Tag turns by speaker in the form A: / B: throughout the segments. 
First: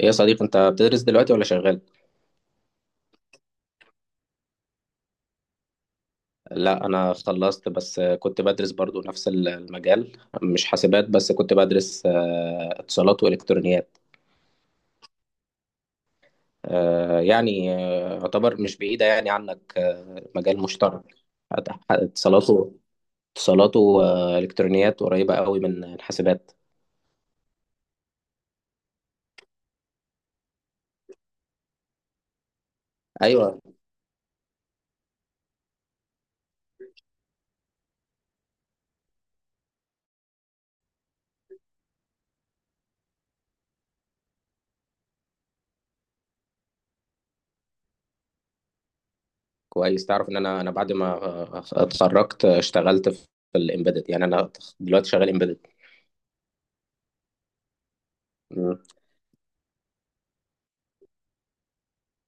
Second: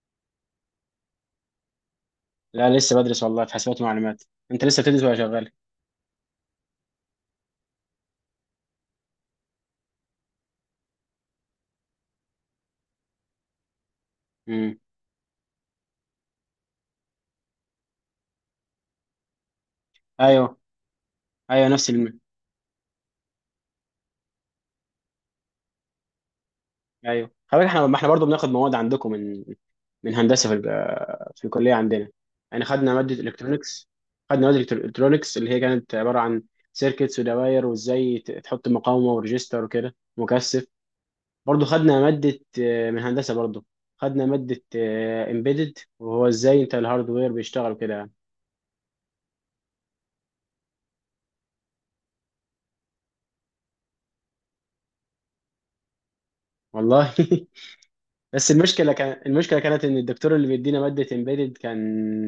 A: ايه يا صديق انت بتدرس دلوقتي ولا شغال؟
B: لا، لسه بدرس والله، في حسابات ومعلومات. انت لسه بتدرس ولا شغال؟
A: لا انا خلصت، بس كنت بدرس برضو نفس المجال، مش حاسبات بس كنت بدرس، اتصالات والكترونيات.
B: امم.
A: يعتبر مش بعيدة يعني عنك،
B: ايوه.
A: مجال مشترك.
B: ايوه نفس الم...
A: اتصالاته اتصالاته والكترونيات قريبة قوي من الحاسبات.
B: ايوه، خلي بالك احنا، ما احنا برضه بناخد مواد عندكم من هندسه في الكليه عندنا. يعني خدنا ماده
A: ايوه،
B: الكترونكس. خدنا ماده الكترونكس اللي هي كانت عباره عن سيركتس ودوائر وازاي تحط مقاومه وريجستر وكده مكثف. برضه خدنا ماده من هندسه برضه. خدنا ماده امبيدد، وهو ازاي انت الهاردوير بيشتغل كده يعني.
A: كويس. تعرف ان انا بعد ما اتخرجت اشتغلت في الامبيدد، يعني انا دلوقتي شغال امبيدد.
B: والله بس المشكله كان، المشكله كانت ان الدكتور اللي بيدينا ماده امبيدد كان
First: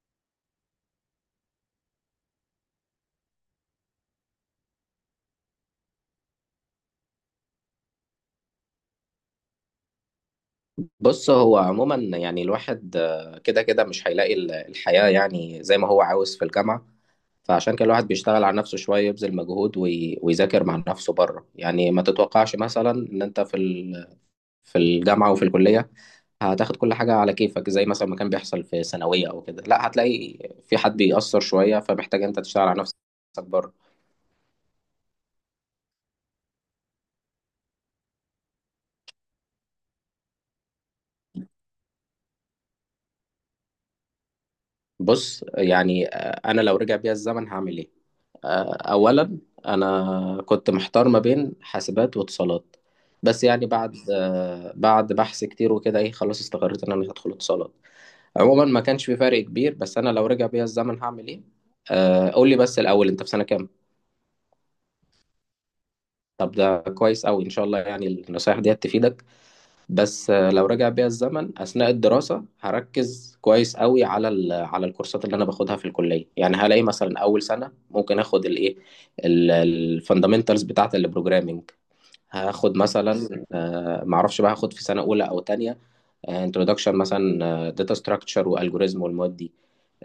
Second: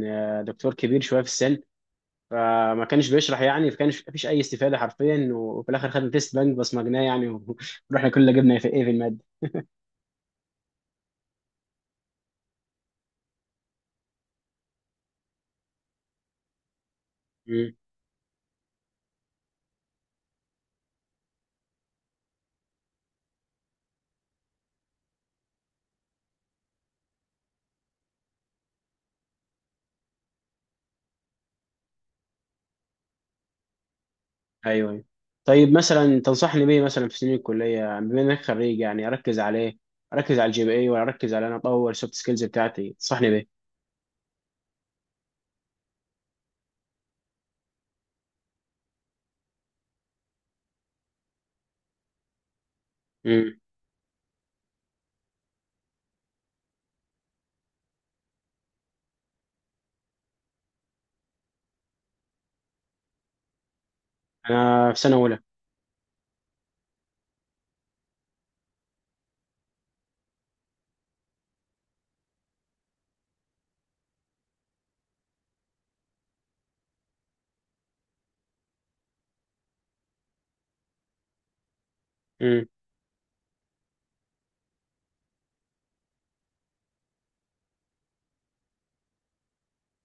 B: دكتور كبير شويه في السن. فما كانش بيشرح يعني، فكانش مفيش اي استفاده حرفيا. وفي الاخر خدنا تيست بنك بصمجناه يعني ورحنا كلنا جبنا في ايه في الماده.
A: بص، هو عموما يعني الواحد كده مش هيلاقي الحياة يعني زي ما هو عاوز في الجامعة،
B: مم.
A: فعشان كده الواحد بيشتغل على نفسه شوية، يبذل مجهود ويذاكر مع نفسه بره. يعني ما تتوقعش مثلا ان انت في في الجامعة وفي الكلية هتاخد كل حاجة على كيفك زي مثلا ما كان بيحصل في ثانوية او كده، لا، هتلاقي في حد بيأثر شوية، فمحتاج انت تشتغل على نفسك بره.
B: ايوه ايوه. طيب مثلا تنصحني بيه، مثلا في سنين الكليه بما انك خريج، يعني اركز على ايه؟ اركز على GPA، ولا اركز على انا اطور السوفت سكيلز بتاعتي؟ تنصحني بيه.
A: بص، يعني انا لو رجع بيا الزمن هعمل ايه؟ اولا انا كنت محتار ما بين حاسبات واتصالات، بس
B: مم.
A: يعني بعد بعد بحث كتير وكده، ايه، خلاص استقريت ان انا هدخل اتصالات. عموما ما كانش في فرق كبير. بس انا لو رجع بيا الزمن هعمل ايه؟ قول لي بس الاول، انت في سنة كام؟
B: انا في سنه اولى.
A: طب ده كويس قوي ان شاء الله، يعني النصايح دي تفيدك. بس لو رجع بيا الزمن اثناء الدراسه هركز كويس قوي على على الكورسات اللي انا باخدها في الكليه. يعني هلاقي مثلا اول سنه ممكن اخد الايه، الفاندامنتالز بتاعه البروجرامنج.
B: مم.
A: هاخد مثلا معرفش بقى، هاخد في سنه اولى او تانية انترودكشن مثلا داتا ستراكشر والجوريزم، والمواد دي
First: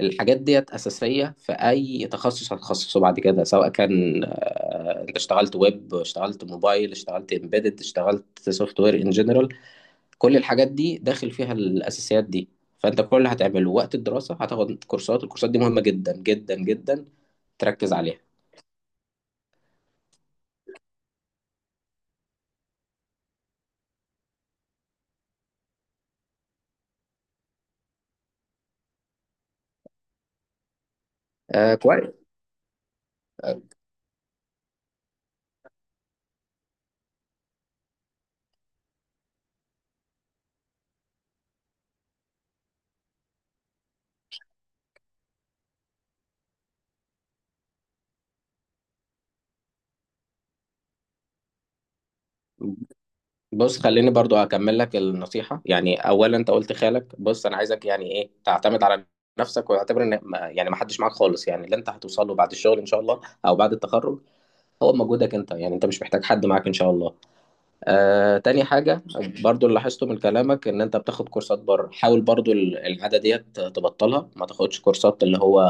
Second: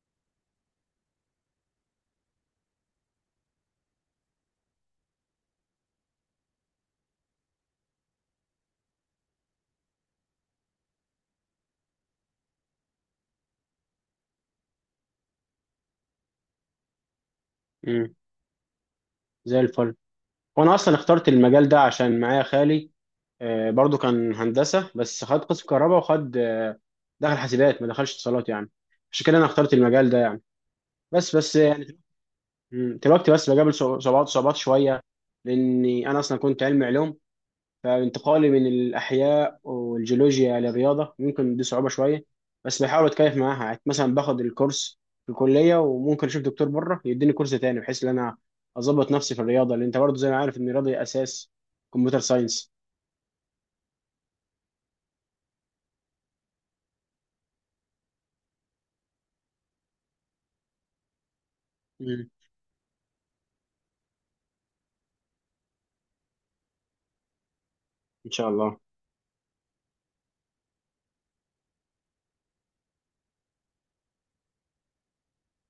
A: الحاجات ديت اساسيه في اي تخصص هتخصصه بعد كده، سواء كان انت اشتغلت ويب، اشتغلت موبايل، اشتغلت امبيدد، اشتغلت سوفت وير ان جنرال، كل الحاجات دي داخل فيها الأساسيات دي. فأنت كل اللي هتعمله وقت الدراسة هتاخد كورسات، الكورسات دي مهمة جدا جدا جدا، تركز
B: مم.
A: عليها.
B: زي الفل. وانا اصلا اخترت المجال ده عشان معايا خالي، برضو كان هندسه، بس خد قسم كهرباء، وخد دخل حاسبات ما دخلش اتصالات يعني. عشان كده انا اخترت المجال ده يعني. بس، بس
A: آه
B: يعني.
A: كويس.
B: مم، دلوقتي بس بقابل صعوبات، صعوبات شويه، لاني انا اصلا كنت علمي علوم، فانتقالي من الأحياء والجيولوجيا للرياضة، ممكن دي صعوبة شوية. بس بحاول أتكيف معاها. يعني مثلا باخد الكورس في الكلية، وممكن أشوف دكتور بره يديني كورس تاني، بحيث إن أنا أظبط نفسي في الرياضة، لأن أنت برضه زي ما عارف إن الرياضة أساس كمبيوتر ساينس.
A: بص، خليني برضو أكمل لك النصيحة. يعني أولا أنت قلت خالك، بص أنا عايزك يعني إيه، تعتمد على نفسك واعتبر إن ما حدش معاك خالص. يعني اللي أنت هتوصل
B: مم.
A: له بعد الشغل إن شاء الله أو بعد التخرج هو مجهودك أنت، يعني أنت مش محتاج حد معاك إن شاء الله.
B: إن شاء
A: تاني
B: الله.
A: حاجة، برضو اللي لاحظته من كلامك إن أنت بتاخد كورسات بره، حاول برضو العادة ديت تبطلها، ما تاخدش كورسات اللي هو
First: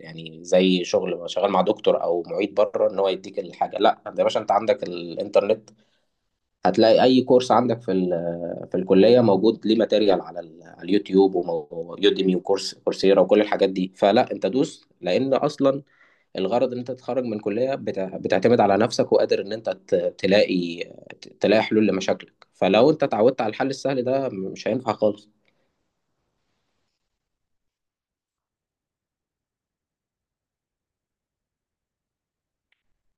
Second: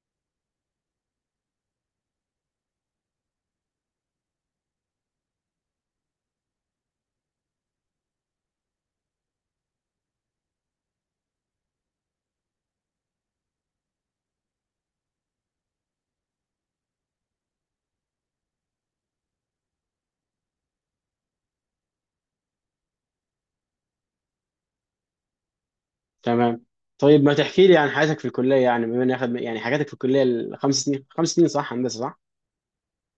A: يعني زي شغل شغال مع دكتور أو معيد بره إن هو يديك الحاجة. لا، أنت يا باشا أنت عندك الإنترنت، هتلاقي أي كورس عندك في في الكلية موجود ليه ماتيريال على على اليوتيوب ويوديمي وكورس كورسيرا وكل الحاجات دي، فلا أنت دوس. لأن أصلا الغرض ان انت تتخرج من كلية بتعتمد على نفسك وقادر ان انت تلاقي تلاقي حلول لمشاكلك، فلو انت اتعودت على الحل السهل ده مش هينفع خالص.
B: تمام. طيب ما تحكي لي عن حياتك في الكلية، يعني بما إني أخد يعني حاجاتك في الكلية، الخمس سنين، خمس سنين صح؟ هندسة صح؟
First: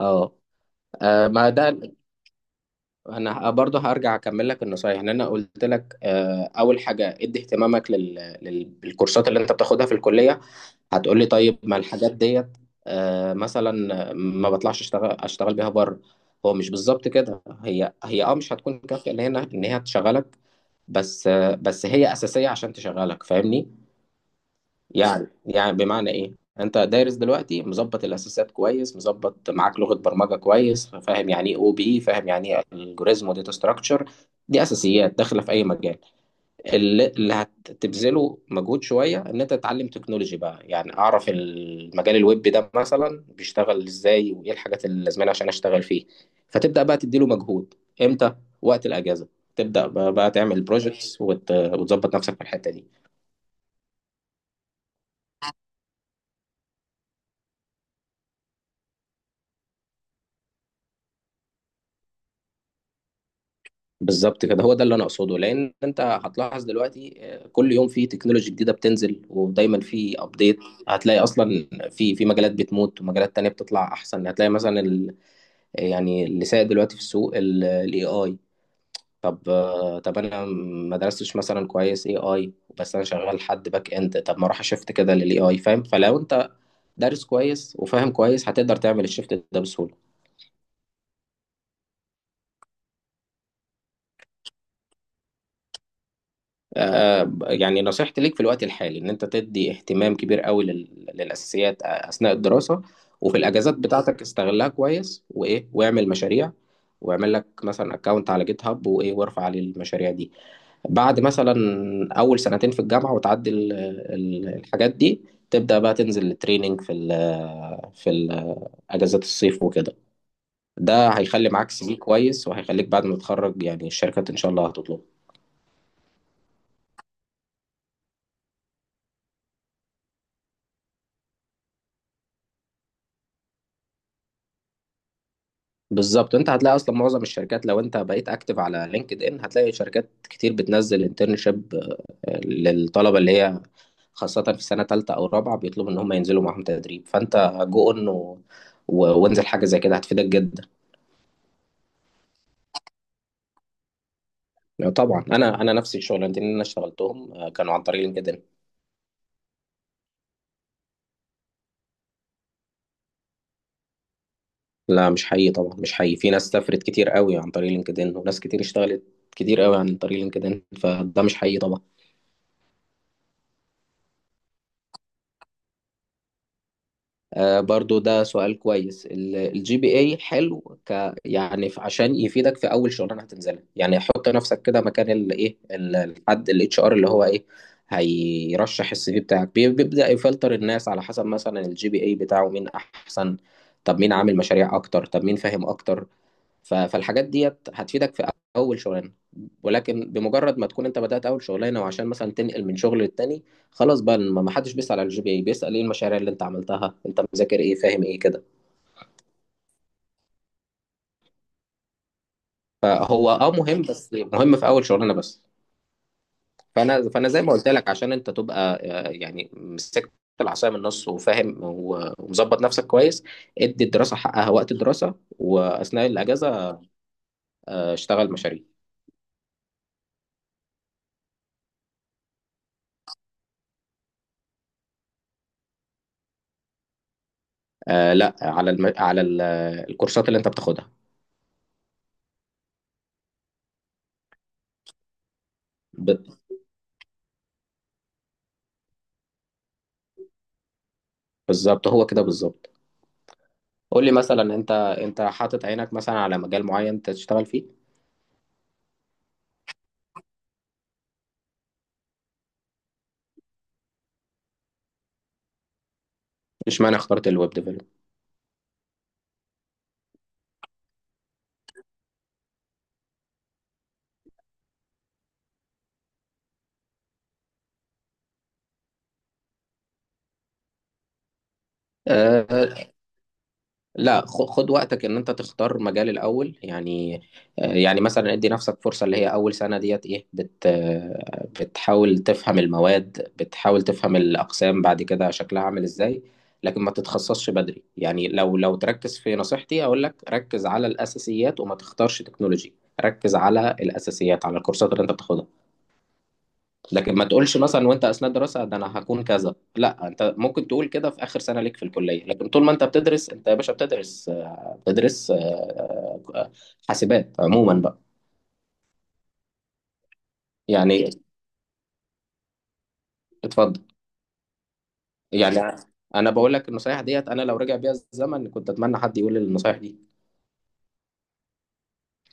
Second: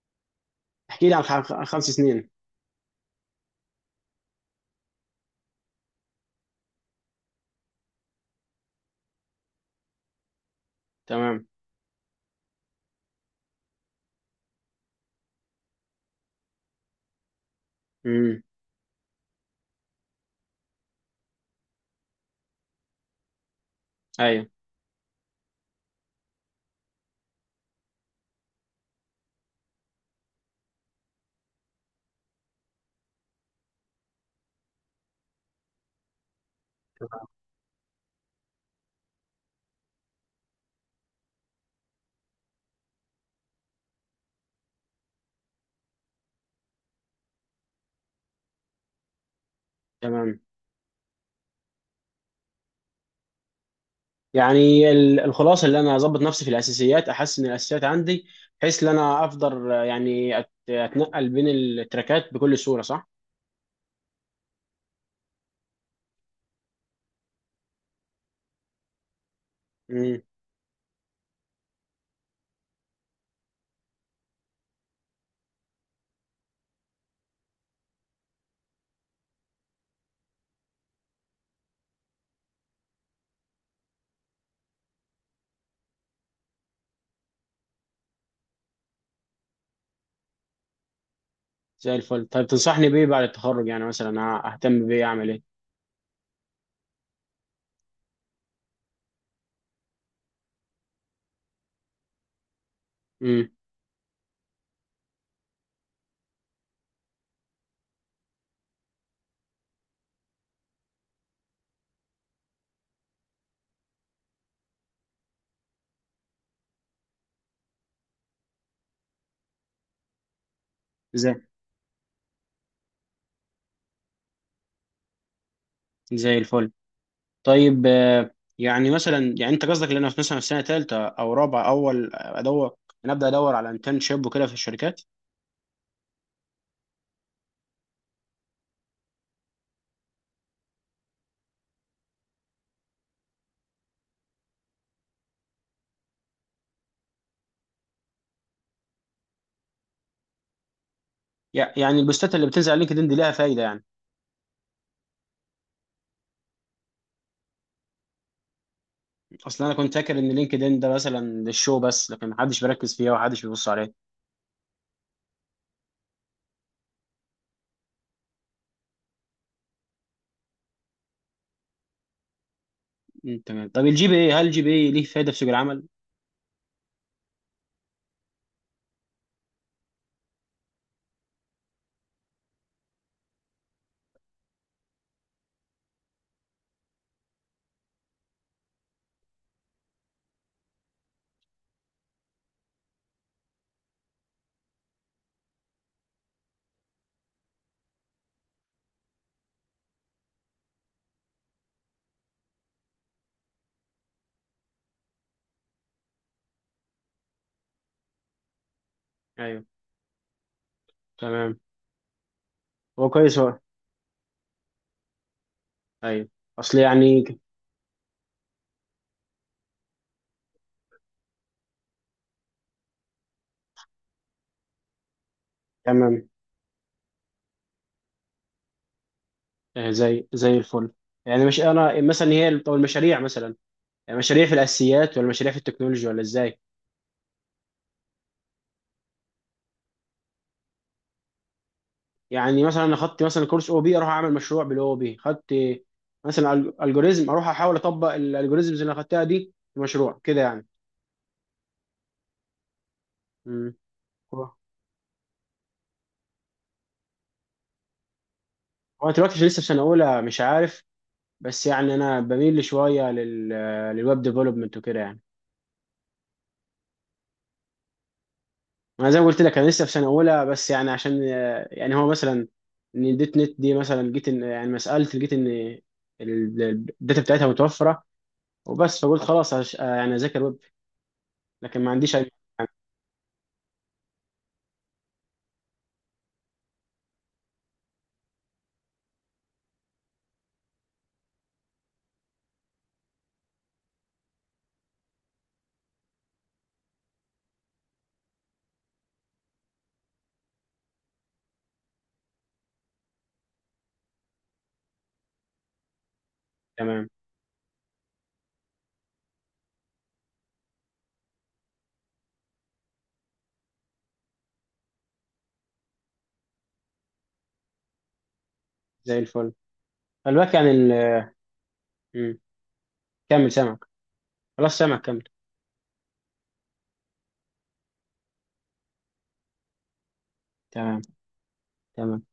A: اه،
B: احكي لي عن
A: ما ده
B: خمس سنين.
A: انا برضه هرجع اكمل لك النصايح. ان انا قلت لك اول حاجه ادي اهتمامك للكورسات اللي انت بتاخدها في الكليه. هتقول لي
B: تمام.
A: طيب ما الحاجات ديت مثلا ما بطلعش اشتغل اشتغل بيها بره. هو مش بالظبط كده، هي اه
B: امم.
A: مش هتكون كافيه ان هنا ان هي تشغلك. بس بس هي اساسيه عشان تشغلك، فاهمني؟
B: أيوه.
A: يعني يعني بمعنى ايه، انت دارس دلوقتي مظبط الاساسات كويس، مظبط معاك لغه برمجه كويس، فاهم يعني ايه او بي، فاهم يعني ايه الجوريزم وداتا ستراكشر، دي اساسيات داخله في اي مجال. اللي هتبذله مجهود شويه ان انت تتعلم تكنولوجي بقى. يعني اعرف المجال الويب ده مثلا بيشتغل ازاي، وايه الحاجات اللي لازمانه عشان اشتغل فيه، فتبدا بقى تديله مجهود. امتى؟ وقت الاجازه، تبدا بقى
B: تمام.
A: تعمل بروجكتس وتظبط نفسك في الحته دي.
B: يعني الخلاصه اللي انا اظبط نفسي في الاساسيات، احسن الاساسيات عندي، بحيث ان انا افضل يعني اتنقل بين التراكات بكل سهوله، صح؟
A: بالظبط كده، هو ده اللي انا اقصده. لان انت هتلاحظ دلوقتي كل يوم في تكنولوجي جديده بتنزل ودايما في
B: امم.
A: ابديت. هتلاقي اصلا في مجالات بتموت ومجالات تانية بتطلع احسن. هتلاقي مثلا يعني اللي سائد دلوقتي في السوق الاي اي. طب طب انا ما درستش مثلا كويس اي اي، بس انا شغال حد باك اند، طب ما اروح اشفت كده للاي اي، فاهم؟ فلو انت دارس كويس وفاهم كويس هتقدر تعمل الشفت ده بسهوله.
B: زي الفل. طيب تنصحني بيه بعد التخرج يعني، مثلا أه، اهتم بيه؟ اعمل ايه؟
A: يعني نصيحتي ليك في الوقت الحالي ان انت تدي اهتمام كبير قوي للاساسيات اثناء الدراسه. وفي
B: امم.
A: الاجازات بتاعتك استغلها كويس، وايه، واعمل مشاريع، واعمل لك مثلا اكونت على جيت هاب وايه، وارفع عليه المشاريع دي. بعد مثلا اول سنتين في الجامعه وتعدي الحاجات دي، تبدا بقى تنزل التريننج في ال في ال اجازات الصيف وكده. ده
B: زي
A: هيخلي معاك سي في كويس، وهيخليك بعد ما تتخرج يعني الشركات ان شاء الله هتطلبه.
B: زي الفل. طيب يعني مثلا، يعني انت قصدك ان انا مثلا في سنه ثالثه او رابعه اول ادور، انا ابدا ادور على انترنشيب وكده في الشركات؟
A: بالظبط، انت هتلاقي اصلا معظم الشركات، لو انت بقيت اكتف على لينكد ان، هتلاقي شركات كتير بتنزل انترنشيب للطلبه اللي هي خاصه في سنه ثالثه او رابعه، بيطلبوا ان هم ينزلوا معاهم تدريب، فانت جو اون وانزل حاجه زي كده هتفيدك جدا.
B: يعني البوستات اللي بتنزل على لينكدين دي ليها فايده يعني؟
A: طبعا، انا نفسي الشغلانتين اللي انا اشتغلتهم كانوا عن طريق لينكدين.
B: اصلا انا كنت فاكر ان لينكدين ده مثلا للشو بس، لكن محدش بيركز فيها ومحدش بيبص عليها.
A: لا، مش حقيقي طبعا، مش حقيقي، في ناس سافرت كتير قوي عن طريق لينكدين، وناس كتير اشتغلت كتير قوي عن طريق لينكدين، فده مش حقيقي طبعا.
B: مم، تمام. طب GPA، هل GPA ليه فايده في سوق العمل؟
A: آه، برضو ده سؤال كويس. الجي بي اي حلو ك يعني عشان يفيدك في اول شغلانه هتنزلها. يعني حط نفسك كده مكان الايه، الحد الاتش ار، اللي هو ايه، هيرشح السي في بتاعك، بيبدأ يفلتر الناس على حسب مثلا الجي بي اي بتاعه مين احسن، طب مين عامل مشاريع اكتر، طب مين فاهم اكتر. فالحاجات ديت هتفيدك في اول شغلانه. ولكن بمجرد ما تكون انت بدات اول شغلانه وعشان مثلا تنقل من شغل للتاني، خلاص بقى ما حدش بيسال على الجي بي اي، بيسال ايه المشاريع اللي انت عملتها، انت مذاكر ايه، فاهم ايه كده.
B: ايوه. تمام. هو
A: فهو
B: كويس،
A: اه
B: هو
A: مهم، بس مهم في اول شغلانه بس.
B: ايوه. اصل
A: فانا
B: يعني
A: فانا زي ما قلت لك، عشان انت تبقى يعني مسكت العصايه من النص وفاهم ومظبط نفسك كويس، ادي الدراسه حقها وقت الدراسه، واثناء
B: تمام.
A: الاجازه اشتغل مشاريع.
B: آه، زي زي الفل. يعني مش انا مثلا هي طب المشاريع مثلا، يعني مشاريع في الاساسيات، ولا مشاريع في التكنولوجيا، ولا ازاي؟
A: لا على على الكورسات اللي انت بتاخدها.
B: يعني مثلا انا خدت مثلا كورس او بي، اروح اعمل مشروع بالاو بي؟ خدت
A: ب-
B: مثلا الجوريزم، اروح احاول اطبق الالجوريزمز اللي انا خدتها دي في مشروع كده يعني؟
A: بالظبط هو كده بالظبط.
B: امم.
A: قول لي مثلا انت، انت حاطط عينك مثلا على مجال معين تشتغل فيه؟
B: هو دلوقتي لسه في سنه اولى، مش عارف. بس يعني انا بميل شويه للويب ديفلوبمنت وكده يعني.
A: اشمعنى اخترت الويب ديفلوب؟
B: انا زي ما قلت لك، انا لسه في سنه اولى، بس يعني عشان يعني هو مثلا، ان الدوت نت دي مثلا، جيت ان يعني ما سالت، لقيت ان ال- الداتا بتاعتها متوفره وبس، فقلت خلاص يعني اذاكر ويب. لكن ما عنديش اي.
A: أه، لا، خد وقتك ان انت تختار مجال الاول يعني. يعني مثلا ادي نفسك فرصه اللي هي اول سنه ديت ايه، بت بتحاول تفهم المواد، بتحاول تفهم الاقسام بعد كده شكلها عامل ازاي. لكن ما تتخصصش بدري. يعني لو تركز في نصيحتي اقول لك ركز على الاساسيات وما تختارش تكنولوجي، ركز على الاساسيات على الكورسات اللي انت بتاخدها.
B: تمام،
A: لكن ما تقولش مثلا وانت اثناء دراسه ده انا هكون كذا، لا، انت ممكن تقول كده في اخر سنه ليك في الكليه، لكن طول ما انت بتدرس انت يا باشا بتدرس آه، حاسبات عموما بقى.
B: زي الفل. خلي يعني
A: يعني
B: مم. كمل
A: اتفضل.
B: سامعك. خلاص، سامعك، كمل.
A: يعني انا بقول لك النصايح ديت انا لو رجع بيها الزمن كنت اتمنى حد يقول لي النصايح دي.
B: تمام. تمام.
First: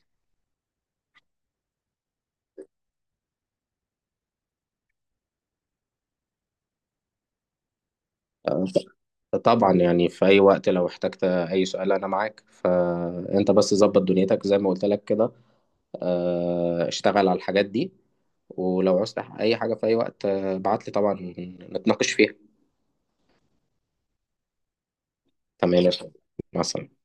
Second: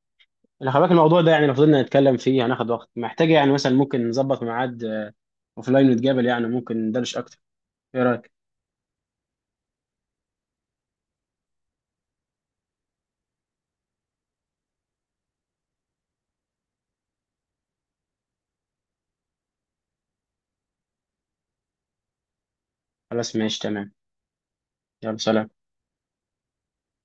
B: اللي خلي بالك الموضوع ده يعني، لو فضلنا نتكلم فيه هناخد وقت، محتاج يعني مثلا ممكن نظبط ميعاد اوف لاين ونتقابل، يعني ممكن ندردش اكتر. ايه رايك؟
A: آه، طبعا، يعني في اي وقت لو احتجت اي سؤال انا معاك، فانت بس ظبط دنيتك زي ما قلت لك كده، اشتغل على الحاجات دي. ولو عوزت أي حاجة في أي وقت ابعت لي طبعا نتناقش فيها.
B: خلاص، ماشي، تمام. يلا سلام.
A: تمام يا فندم. مع السلامة.